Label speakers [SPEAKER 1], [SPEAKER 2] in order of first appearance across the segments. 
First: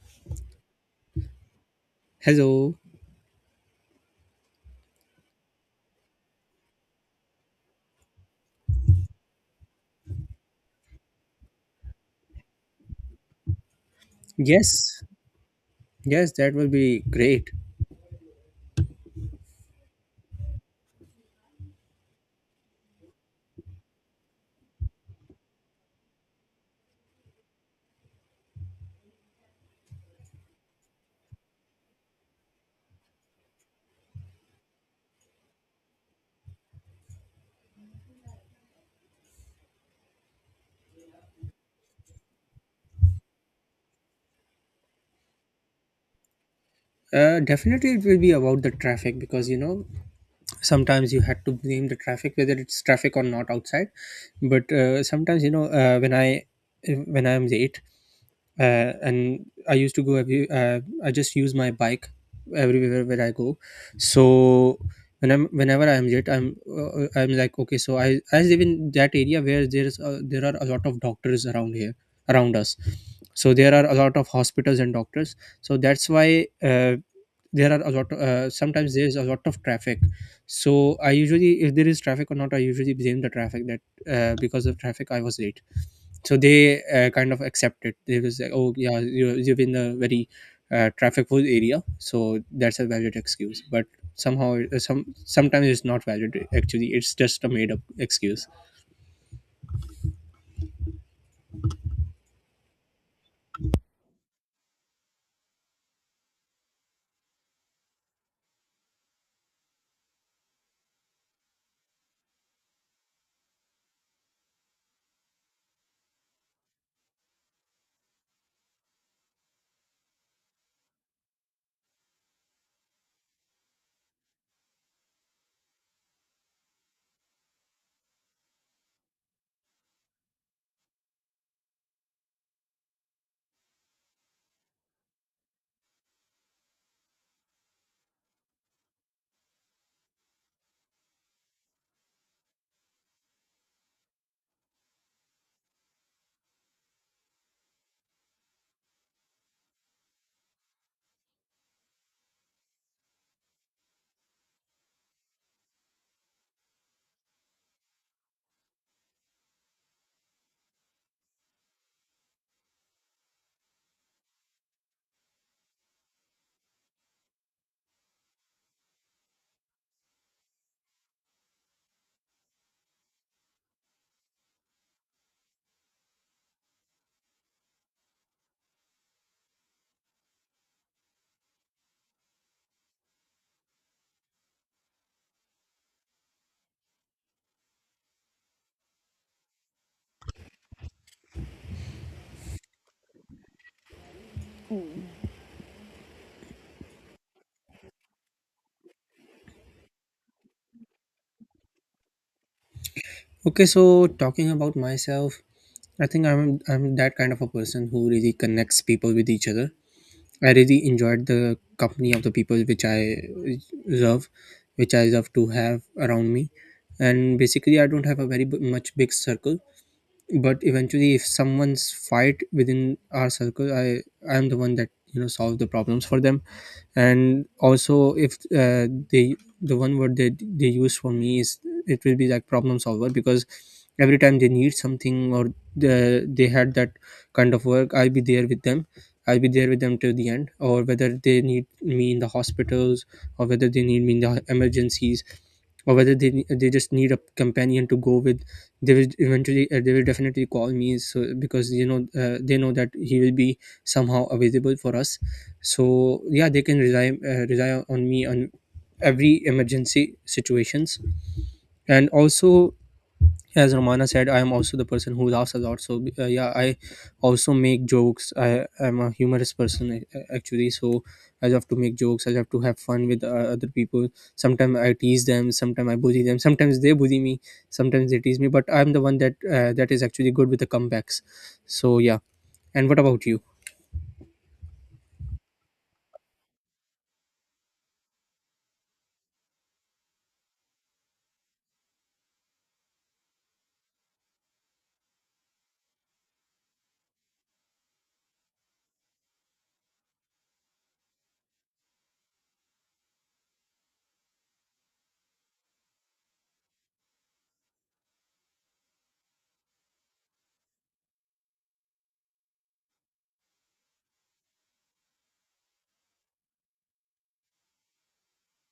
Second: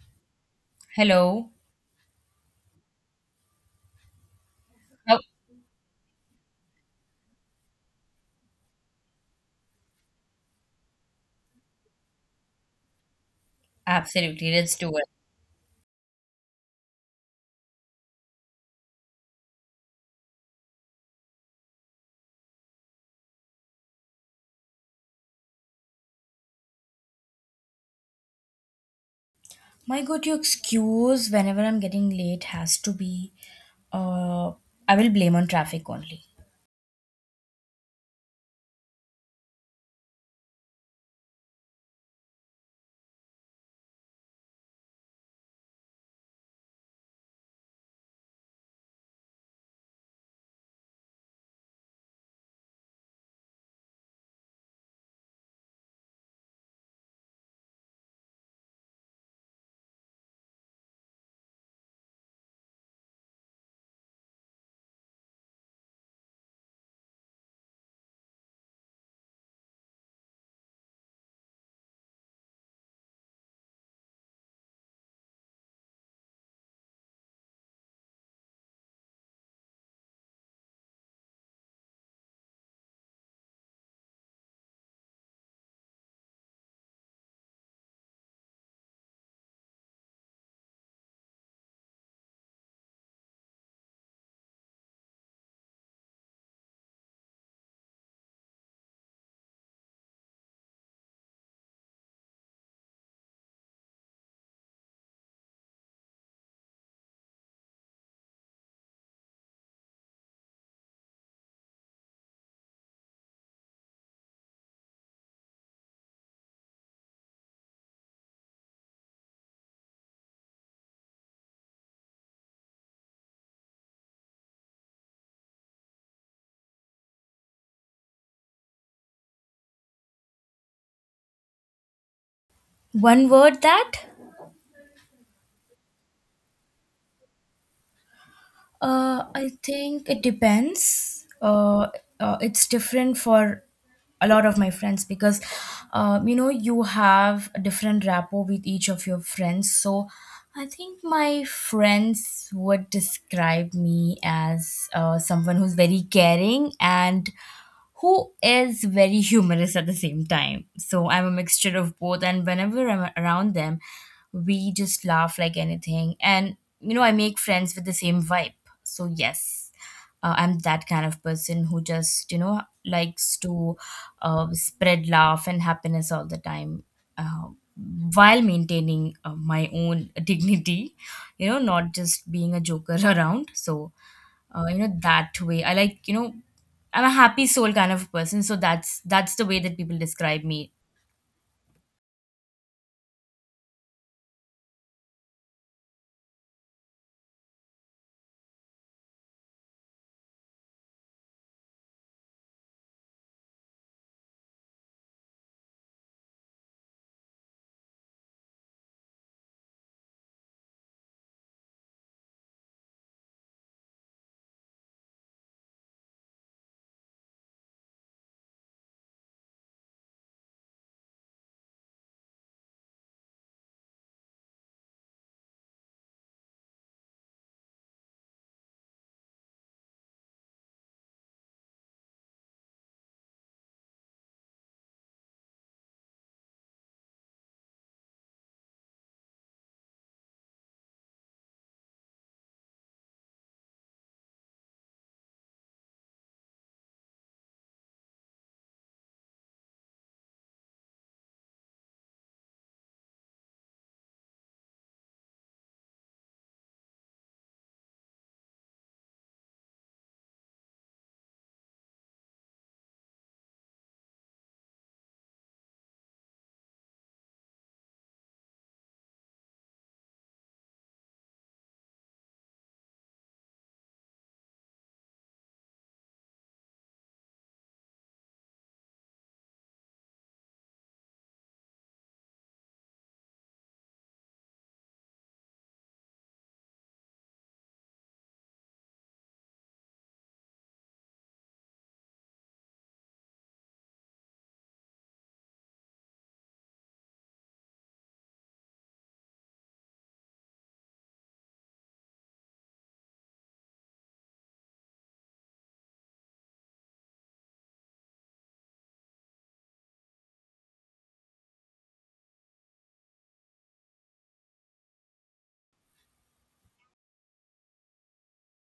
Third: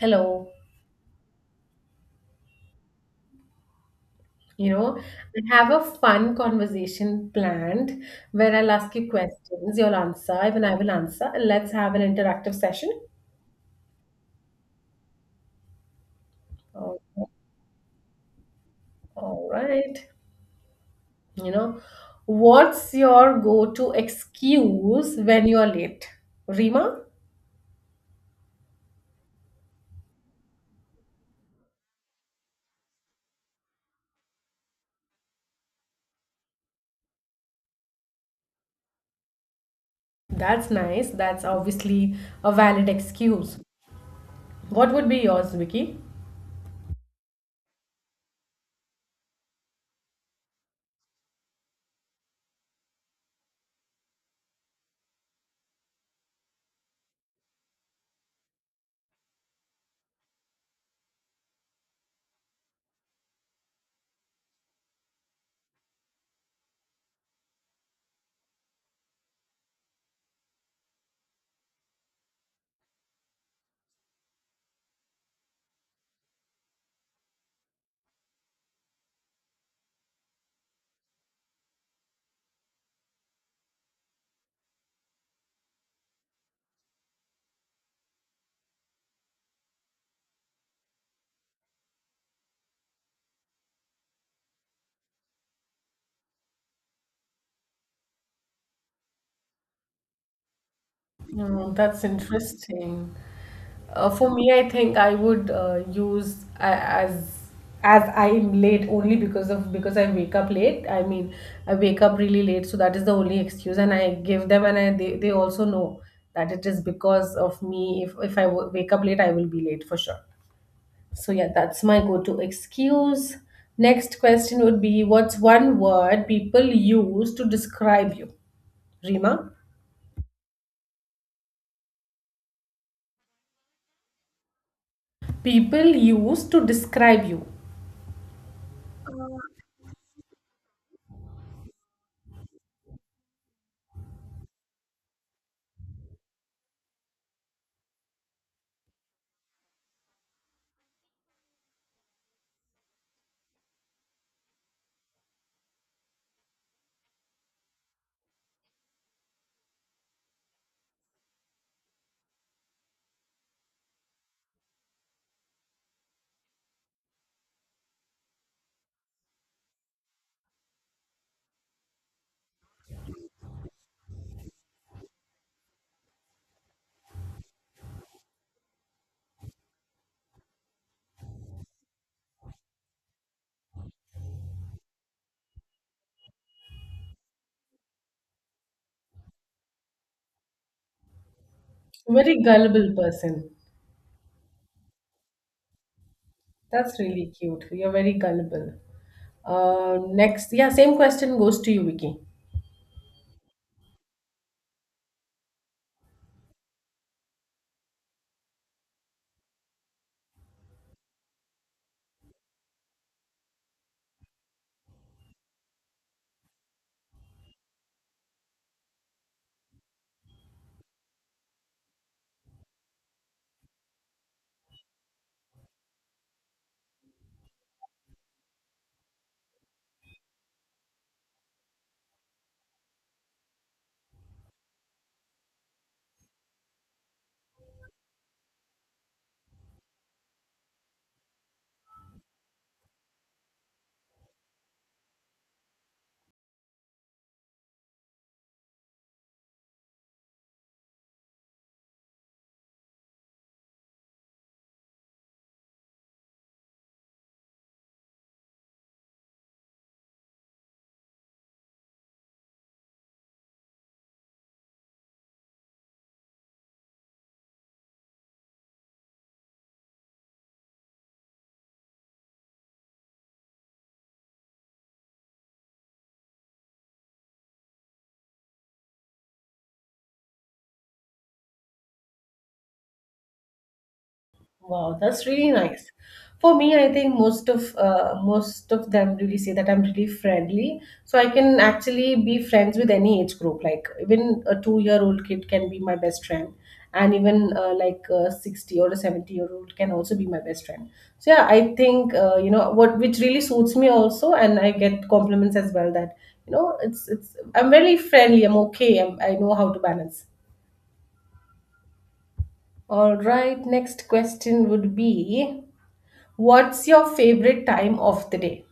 [SPEAKER 1] Hello.
[SPEAKER 2] Hello.
[SPEAKER 3] Hello.
[SPEAKER 1] You know,
[SPEAKER 2] Oh,
[SPEAKER 1] I have a fun conversation planned where I'll ask you questions, you'll answer, even I will answer. Let's have an interactive session.
[SPEAKER 2] absolutely. Let's do
[SPEAKER 3] Yes,
[SPEAKER 2] it.
[SPEAKER 3] yes, that will be
[SPEAKER 1] Oh,
[SPEAKER 3] great.
[SPEAKER 1] All right. You know, what's your go-to excuse when you're late? Rima?
[SPEAKER 2] My God, your excuse whenever I'm getting late has to be, uh, I will blame on traffic only.
[SPEAKER 1] That's nice. That's obviously a valid excuse. What would be yours, Vicky?
[SPEAKER 3] Definitely, it will be about the traffic because you know sometimes you had to blame the traffic whether it's traffic or not outside. But sometimes you know when I am late, and I used to go every I just use my bike everywhere where I go. So whenever I'm late, I'm like, okay, so I live in that area where there are a lot of doctors around here, around us. So there are a lot of hospitals and doctors. So that's why there are a lot sometimes there is a lot of traffic. So I usually, if there is traffic or not, I usually blame the traffic that because of traffic I was late. So they kind of accept it. They was like, oh, yeah, you live in a very traffic full area, so that's a valid excuse. But somehow sometimes it's not valid, actually. It's just a made up excuse.
[SPEAKER 1] Oh, that's interesting. For me, I think I would as I'm late only because of because I wake up late. I mean, I wake up really late, so that is the only excuse, and I give them, and I they also know that it is because of me. If I w wake up late, I will be late for sure. So yeah, that's my go-to excuse. Next question would be, what's one word people use to describe you? Rima,
[SPEAKER 2] One word that,
[SPEAKER 1] people use to describe you.
[SPEAKER 2] I think it depends. It's different for a lot of my friends because, you know, you have a different rapport with each of your friends. So I think my friends would describe me as someone who's very caring and who is very humorous at the same time. So I'm a mixture of both, and whenever I'm around them, we just laugh like anything. And you know, I make friends with the same vibe. So yes, I'm that kind of person who just you know likes to spread laugh and happiness all the time. Uh, while maintaining my own dignity, you know, not just being a joker around. So, you know that way I like, you know, I'm a happy soul kind of person, so that's the way that people describe me.
[SPEAKER 1] Very gullible person. That's really cute. You're very gullible. Next, yeah, same question goes to you, Vicky.
[SPEAKER 3] Okay, so talking about myself, I think I'm that kind of a person who really connects people with each other. I really enjoyed the company of the people which love I love to have around me. And basically I don't have a very b- much big circle, but eventually if someone's fight within our circle, I am the one that, you know, solve the problems for them. And also, if the one word that they use for me is, it will be like problem solver. Because every time they need something or they had that kind of work, I'll be there with them till the end. Or whether they need me in the hospitals, or whether they need me in the emergencies, or whether they just need a companion to go with, they will definitely call me. So because you know they know that he will be somehow available for us. So yeah, they can rely on me on every emergency situations. And also, as Romana said, I am also the person who laughs a lot. So yeah, I also make jokes. I am a humorous person, actually. So I love to make jokes. I love to have fun with other people. Sometimes I tease them, sometimes I bully them, sometimes they bully me, sometimes they tease me. But I'm the one that that is actually good with the comebacks. So yeah, and what about you?
[SPEAKER 1] Wow, that's really nice. For me, I think most of them really say that I'm really friendly, so I can actually be friends with any age group. Like even a two-year-old kid can be my best friend, and even like a 60 or a 70-year-old can also be my best friend. So yeah, I think what which really suits me also, and I get compliments as well that it's I'm very friendly. I'm okay. I'm, I know how to balance. All right, next question would be. What's your favorite time of the day,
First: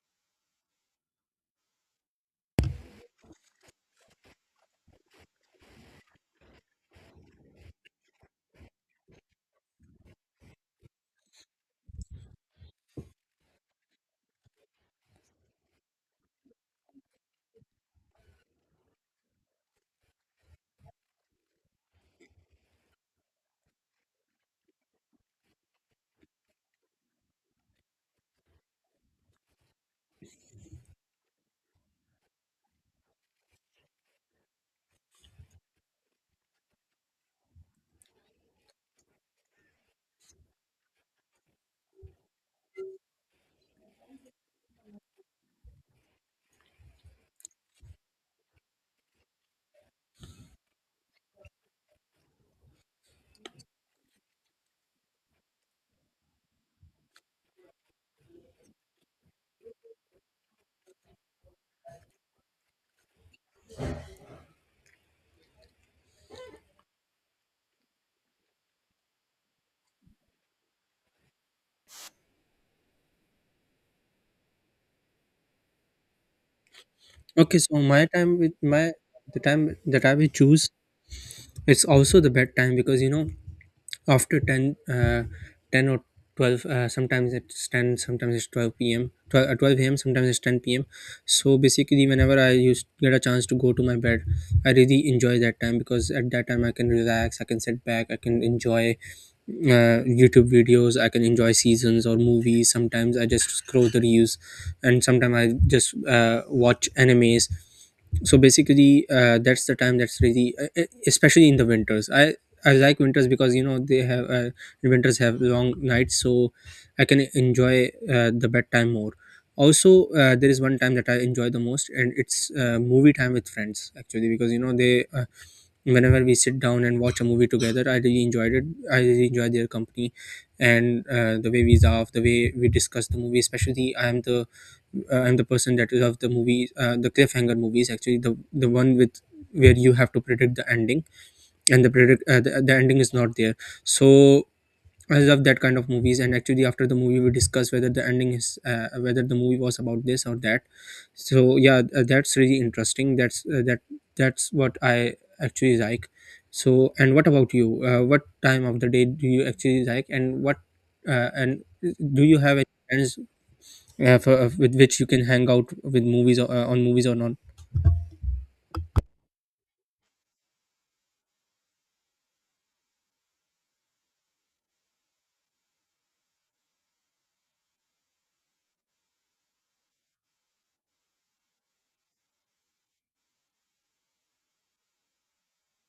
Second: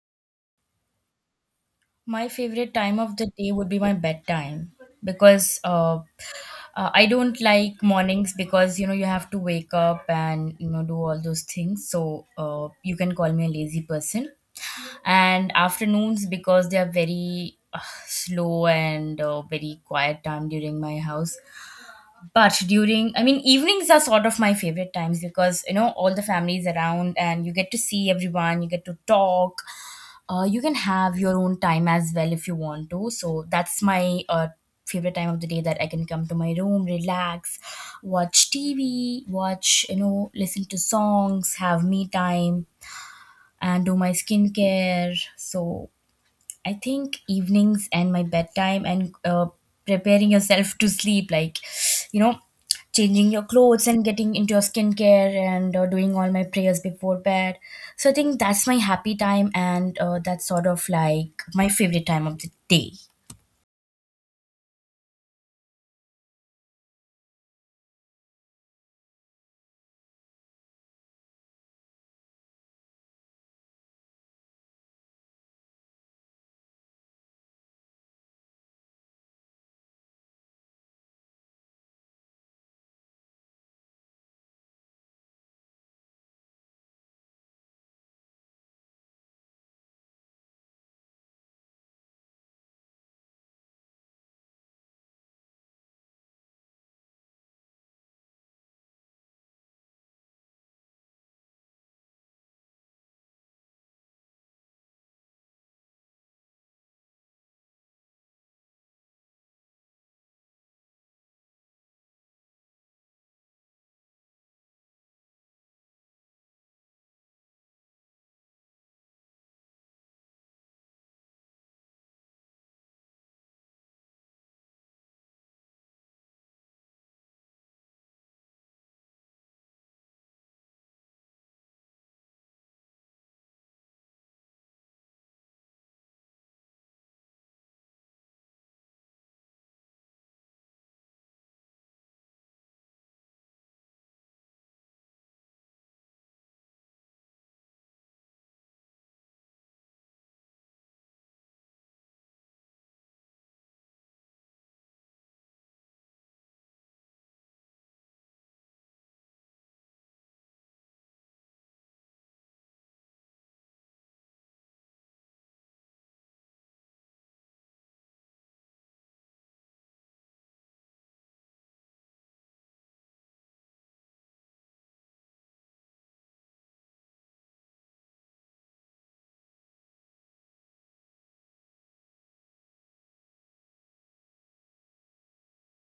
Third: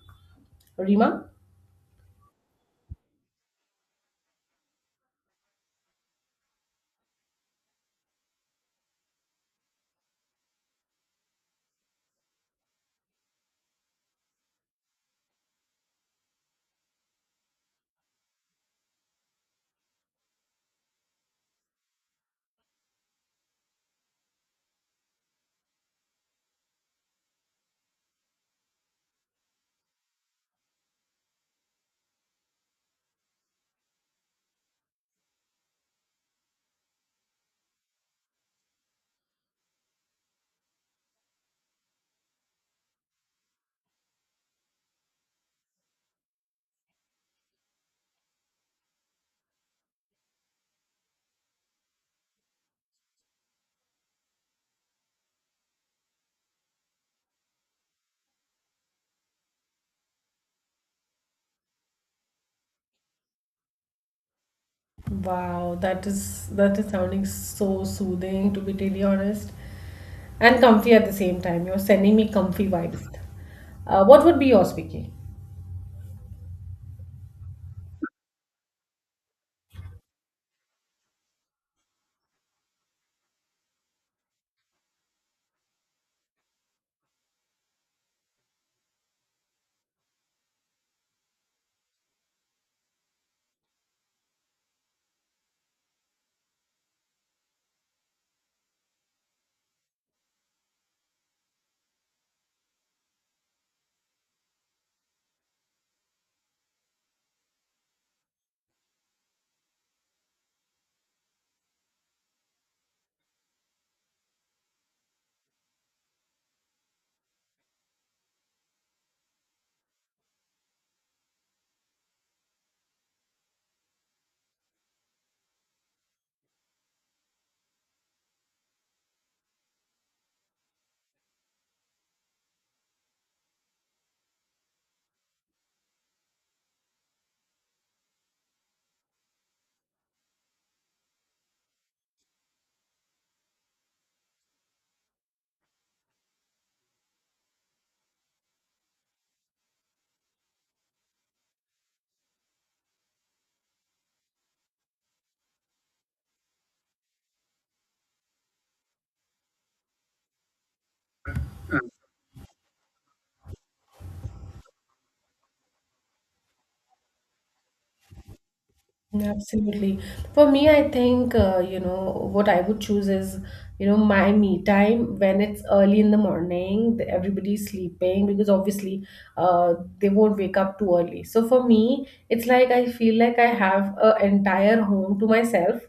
[SPEAKER 1] Rima?
[SPEAKER 2] My favorite time of the day would be my bedtime because I don't like mornings because you know you have to wake up and you know do all those things, so you can call me a lazy person. And afternoons because they are very slow and very quiet time during my house. But during, I mean, evenings are sort of my favorite times because you know all the families around and you get to see everyone, you get to talk. You can have your own time as well if you want to, so that's my, favorite time of the day that I can come to my room, relax, watch TV, watch, you know, listen to songs, have me time, and do my skincare. So I think evenings and my bedtime and, preparing yourself to sleep, like, you know, changing your clothes and getting into your skincare and doing all my prayers before bed. So I think that's my happy time and, that's sort of like my favorite time of the day.
[SPEAKER 1] Wow, that is sounding so soothing to be really honest, and comfy at the same time. You're sending me comfy vibes. What would be yours, Vicky?
[SPEAKER 3] Okay, so my time with my the time that I will choose, it's also the bed time. Because you know, after 10, 10 or 12, sometimes it's ten, sometimes it's 12 p.m. 12, 12 a.m., sometimes it's ten p.m. So basically, whenever I used get a chance to go to my bed, I really enjoy that time. Because at that time I can relax, I can sit back, I can enjoy YouTube videos, I can enjoy seasons or movies. Sometimes I just scroll the reels, and sometimes I just watch animes. So basically that's the time that's really especially in the winters. I like winters because you know they have winters have long nights, so I can enjoy the bedtime more. Also there is one time that I enjoy the most, and it's movie time with friends, actually. Because you know they whenever we sit down and watch a movie together, I really enjoyed it. I really enjoy their company. And the way we laugh, the way we discuss the movie. Especially I am the I'm the person that loves the movie the cliffhanger movies, actually. The one with where you have to predict the ending. And the the ending is not there. So I love that kind of movies. And actually, after the movie, we discuss whether the ending is whether the movie was about this or that. So yeah, that's really interesting. That's that's what I actually like. So, and what about you? What time of the day do you actually like? And what and do you have any friends with which you can hang out with movies, or on movies or not?
[SPEAKER 1] Absolutely. For me, I think, what I would choose is, you know, my me time when it's early in the morning, everybody's sleeping because obviously they won't wake up too early. So for me, it's like I feel like I have an entire home to myself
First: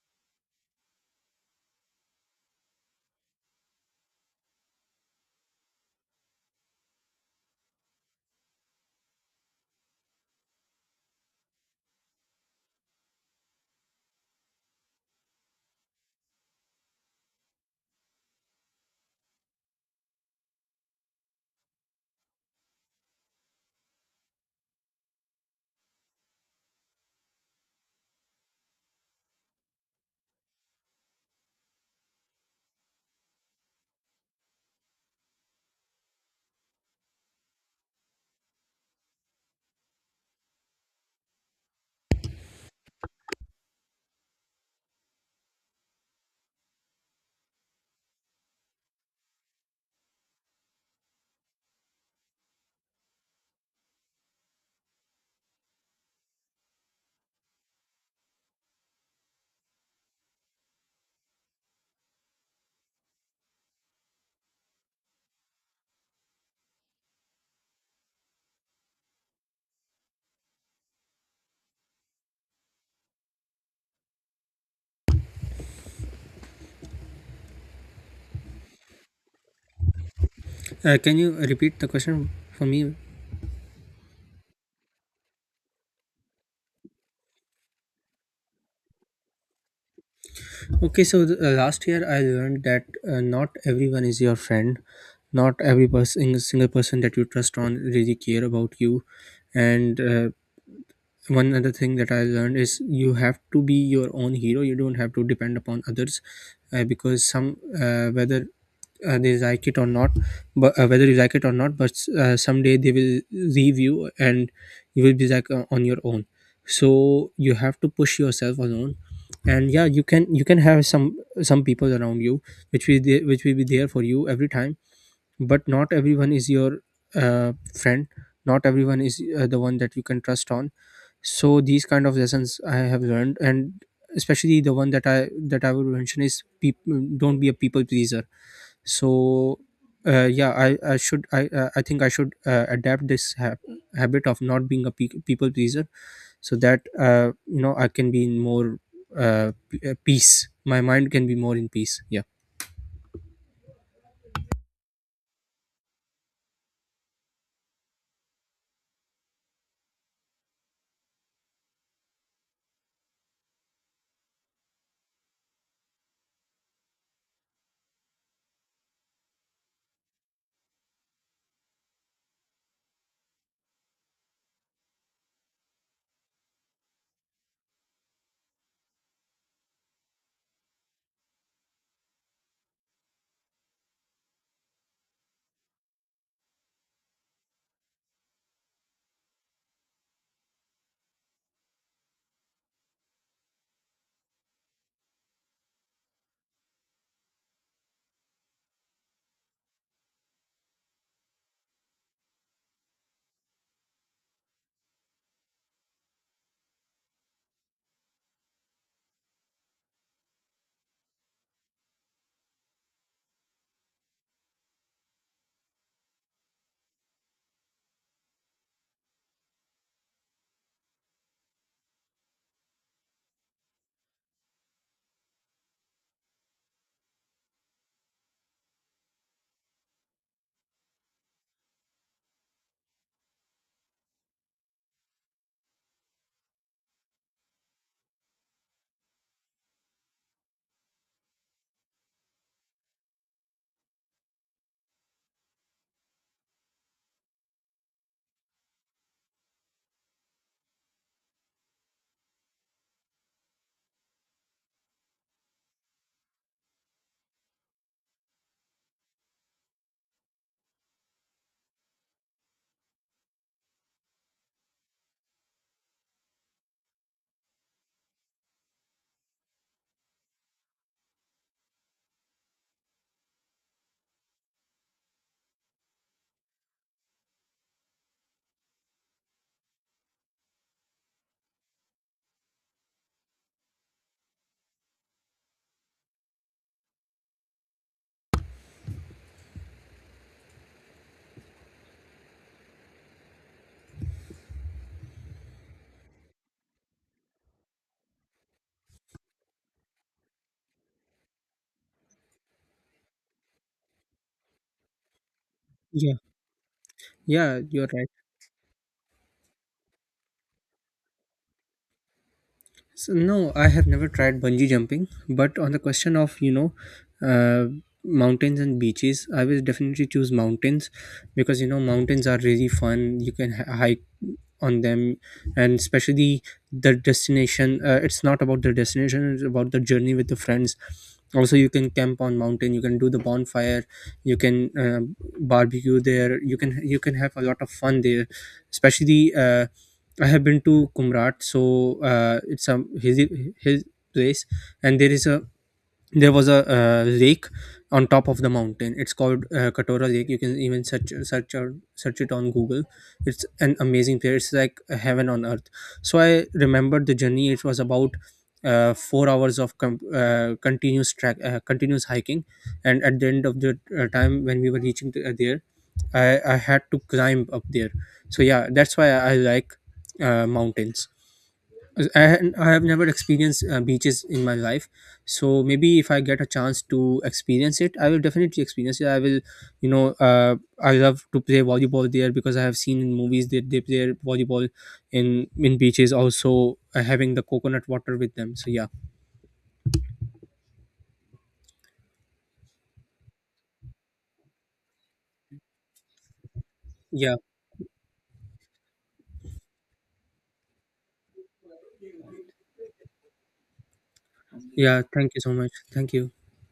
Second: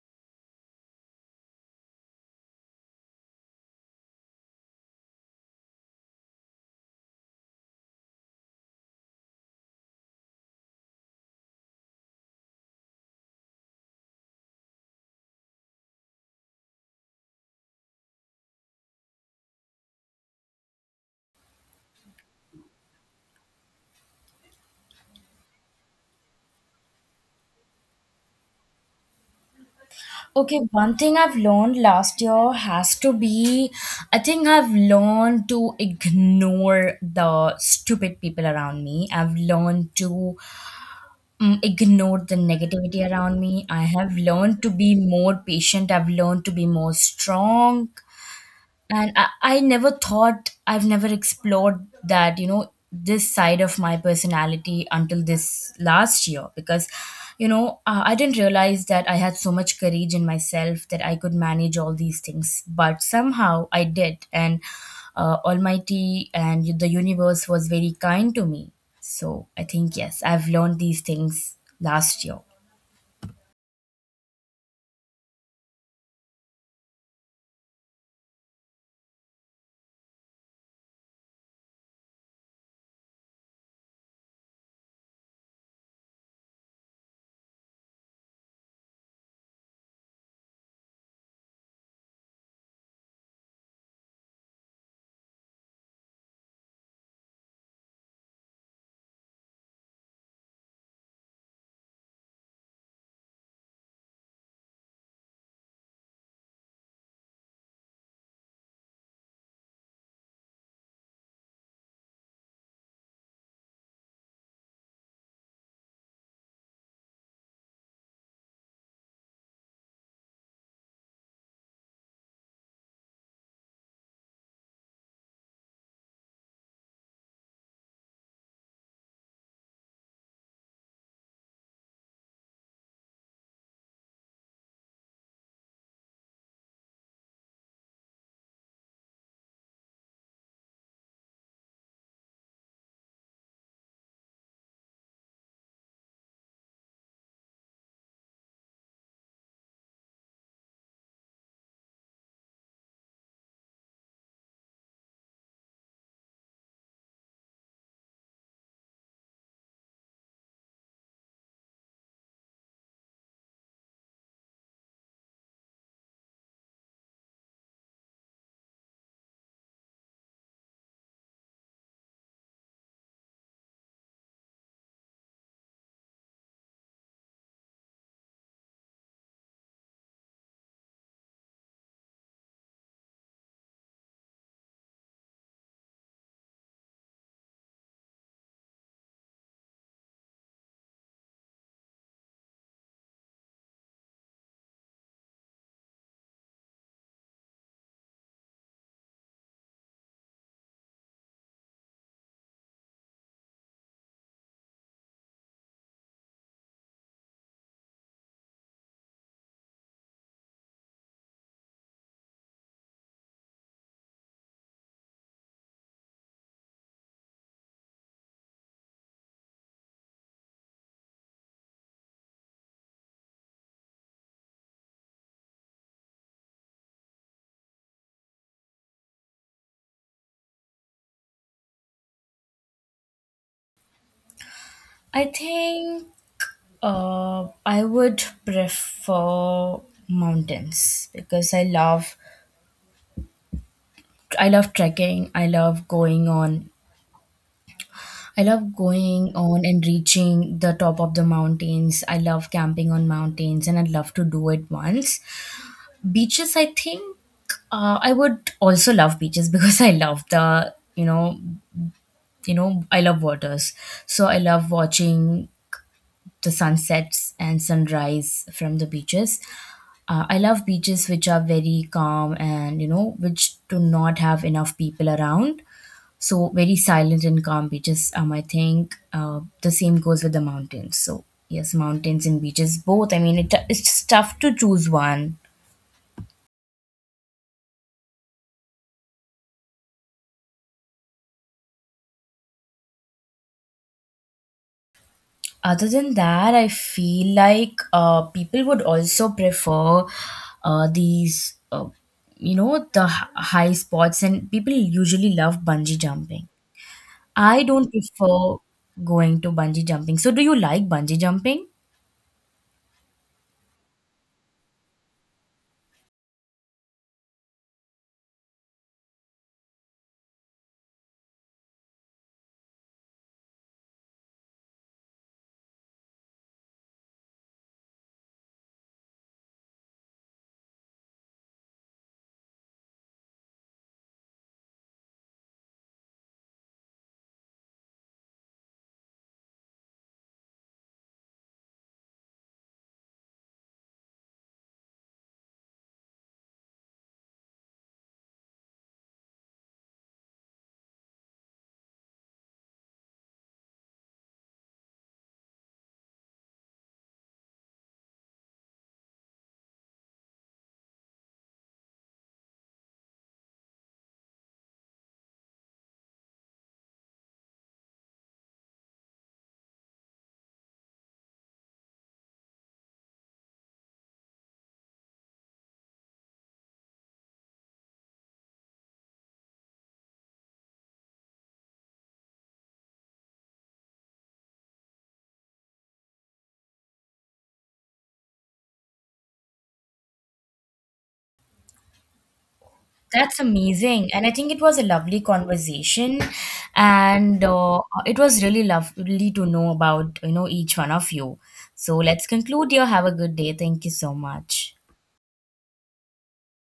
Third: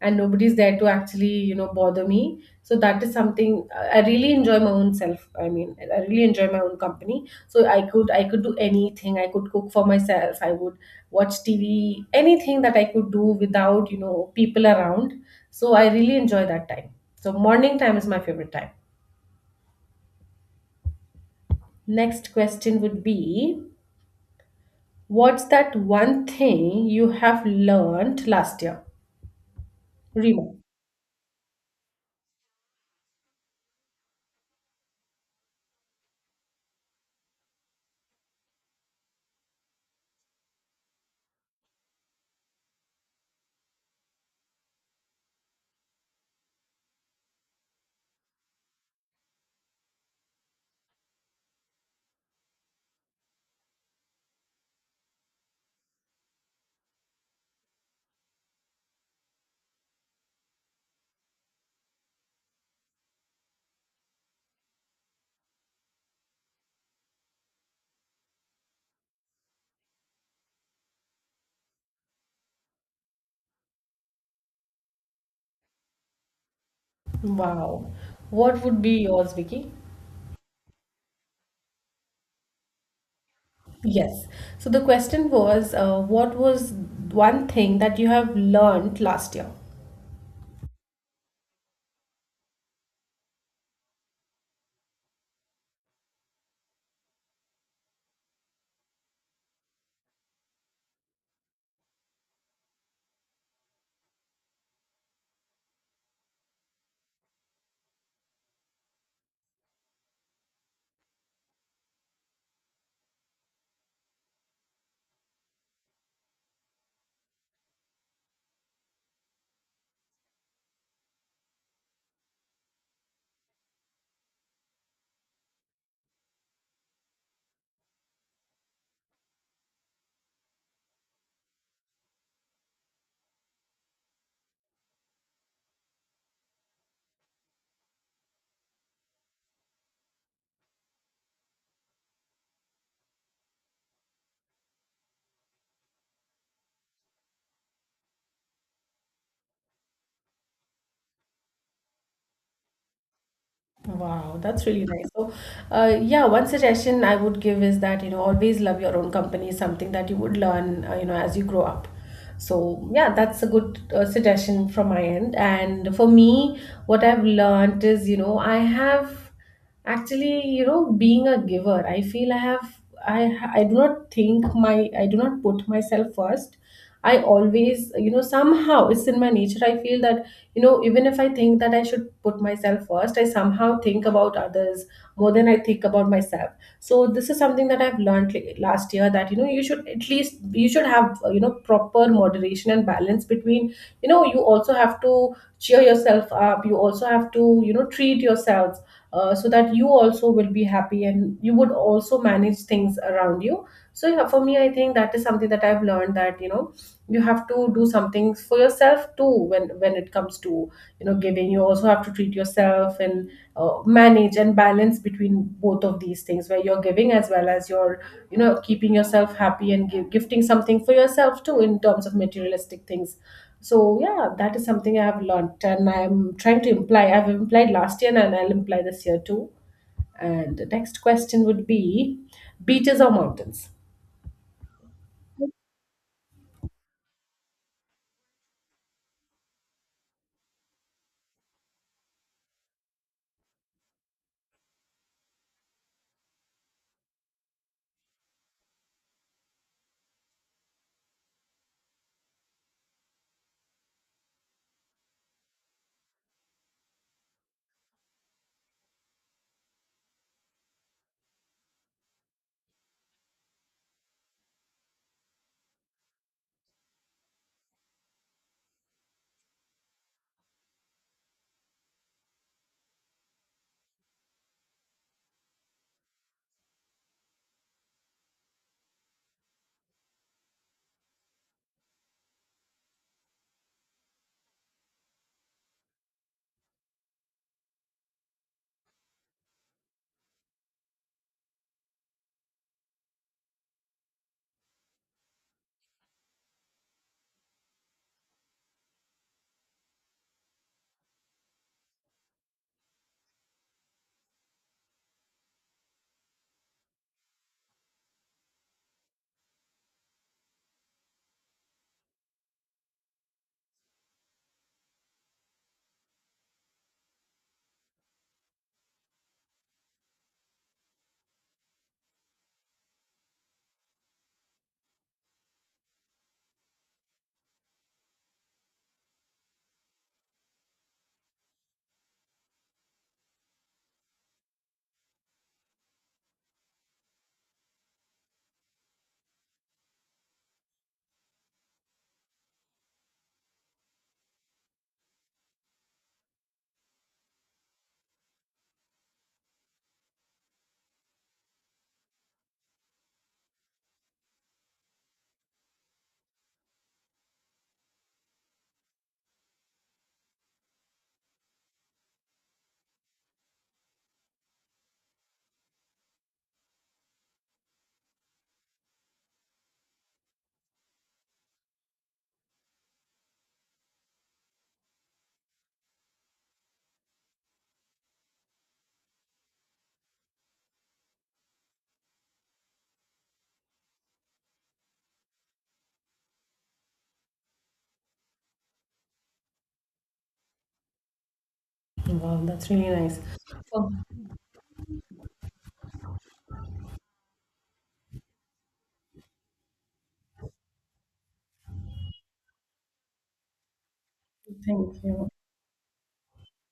[SPEAKER 1] and nobody's there to actually bother me, so that is something I really enjoy my own self. I mean, I really enjoy my own company, so I could do anything. I could cook for myself. I would watch TV, anything that I could do without people around, so I really enjoy that time. So morning time is my favorite time. Next question would be, what's that one thing you have learned last year, Rima?
[SPEAKER 2] Okay, one thing I've learned last year has to be I think I've learned to ignore the stupid people around me. I've learned to ignored the negativity around me. I have learned to be more patient. I've learned to be more strong, and I never thought, I've never explored, that you know, this side of my personality until this last year, because you know I didn't realize that I had so much courage in myself that I could manage all these things, but somehow I did. And almighty and the universe was very kind to me, so I think yes, I've learned these things last year.
[SPEAKER 1] Wow. What would be yours, Vicky?
[SPEAKER 3] Can you repeat the question for me?
[SPEAKER 1] Yes. So the question was, what was one thing that you have learned last year?
[SPEAKER 3] Okay, so last year I learned that not everyone is your friend. Not every person, single person that you trust on really care about you. And one other thing that I learned is you have to be your own hero. You don't have to depend upon others. Because some whether they like it or not, but whether you like it or not, but someday they will leave you, and you will be like on your own. So you have to push yourself alone. And yeah, you can have some people around you, which will be there for you every time. But not everyone is your friend. Not everyone is the one that you can trust on. So these kind of lessons I have learned. And especially the one that I would mention is, people, don't be a people pleaser. So yeah, I think I should adapt this habit of not being a people pleaser. So that you know, I can be in more peace. My mind can be more in peace. Yeah,
[SPEAKER 1] Wow, that's really nice. So, yeah, one suggestion I would give is that, you know, always love your own company, is something that you would learn, as you grow up. So, yeah, that's a good suggestion from my end. And for me, what I've learned is, you know, I have actually, you know, being a giver, I feel I do not think I do not put myself first. I always, you know, somehow it's in my nature. I feel that, you know, even if I think that I should put myself first, I somehow think about others more than I think about myself. So this is something that I've learned last year, that, you know, you should have, proper moderation and balance between, you know, you also have to cheer yourself up. You also have to, you know, treat yourself, so that you also will be happy and you would also manage things around you. So yeah, for me, I think that is something that I've learned, that, you know, you have to do something for yourself too, when it comes to, you know, giving. You also have to treat yourself and manage and balance between both of these things, where you're giving as well as you're, you know, keeping yourself happy and gifting something for yourself too, in terms of materialistic things. So yeah, that is something I have learnt, and I'm trying to imply, I've implied last year, and I'll imply this year too. And the next question would be, beaches or mountains?
[SPEAKER 2] I think I would prefer mountains because I love, I love trekking. I love going on. I love going on and reaching the top of the mountains. I love camping on mountains and I'd love to do it once. Beaches, I think I would also love beaches because I love the, you know, you know, I love waters. So I love watching the sunsets and sunrise from the beaches. I love beaches which are very calm and you know which do not have enough people around. So very silent and calm beaches. Um, I think, the same goes with the mountains. So yes, mountains and beaches both. I mean, it's tough to choose one. Other than that, I feel like people would also prefer these you know, the high spots, and people usually love bungee
[SPEAKER 3] yeah,
[SPEAKER 2] jumping.
[SPEAKER 3] yeah,
[SPEAKER 2] I
[SPEAKER 3] you're
[SPEAKER 2] don't
[SPEAKER 3] right.
[SPEAKER 2] prefer going to bungee jumping. So, do you like bungee jumping?
[SPEAKER 3] So, no, I have never tried bungee jumping. But on the question of, you know, uh, mountains and beaches, I will definitely choose mountains. Because you know, mountains are really fun. You can hike on them. And especially the destination. It's not about the destination, it's about the journey with the friends. Also, you can camp on mountain, you can do the bonfire, you can barbecue there. You can have a lot of fun there, especially I have been to Kumrat. So it's a his place. And there is a there was a lake on top of the mountain. It's called Katora Lake. You can even search it on Google. It's an amazing place. It's like heaven on earth. So I remembered the journey. It was about 4 hours of continuous hiking. And at the end of the time, when we were reaching there, I had to climb up there. So yeah, that's why I like mountains. I have never experienced beaches in my life. So maybe if I get a chance to experience it, I will definitely experience it. I will, you know, I love to play volleyball there, because I have seen in movies that they play volleyball in beaches. Also, having the coconut water with them. So yeah,
[SPEAKER 1] Wow, that's really nice.
[SPEAKER 2] That's
[SPEAKER 1] So
[SPEAKER 2] amazing. And I think it was a lovely conversation.
[SPEAKER 3] yeah,
[SPEAKER 2] And it was really lovely to know about, you know, each one of you. So let's conclude here. Have a good day. Thank you so much.
[SPEAKER 1] thank
[SPEAKER 3] yeah.
[SPEAKER 1] you.
[SPEAKER 3] Thank you so much. Thank you.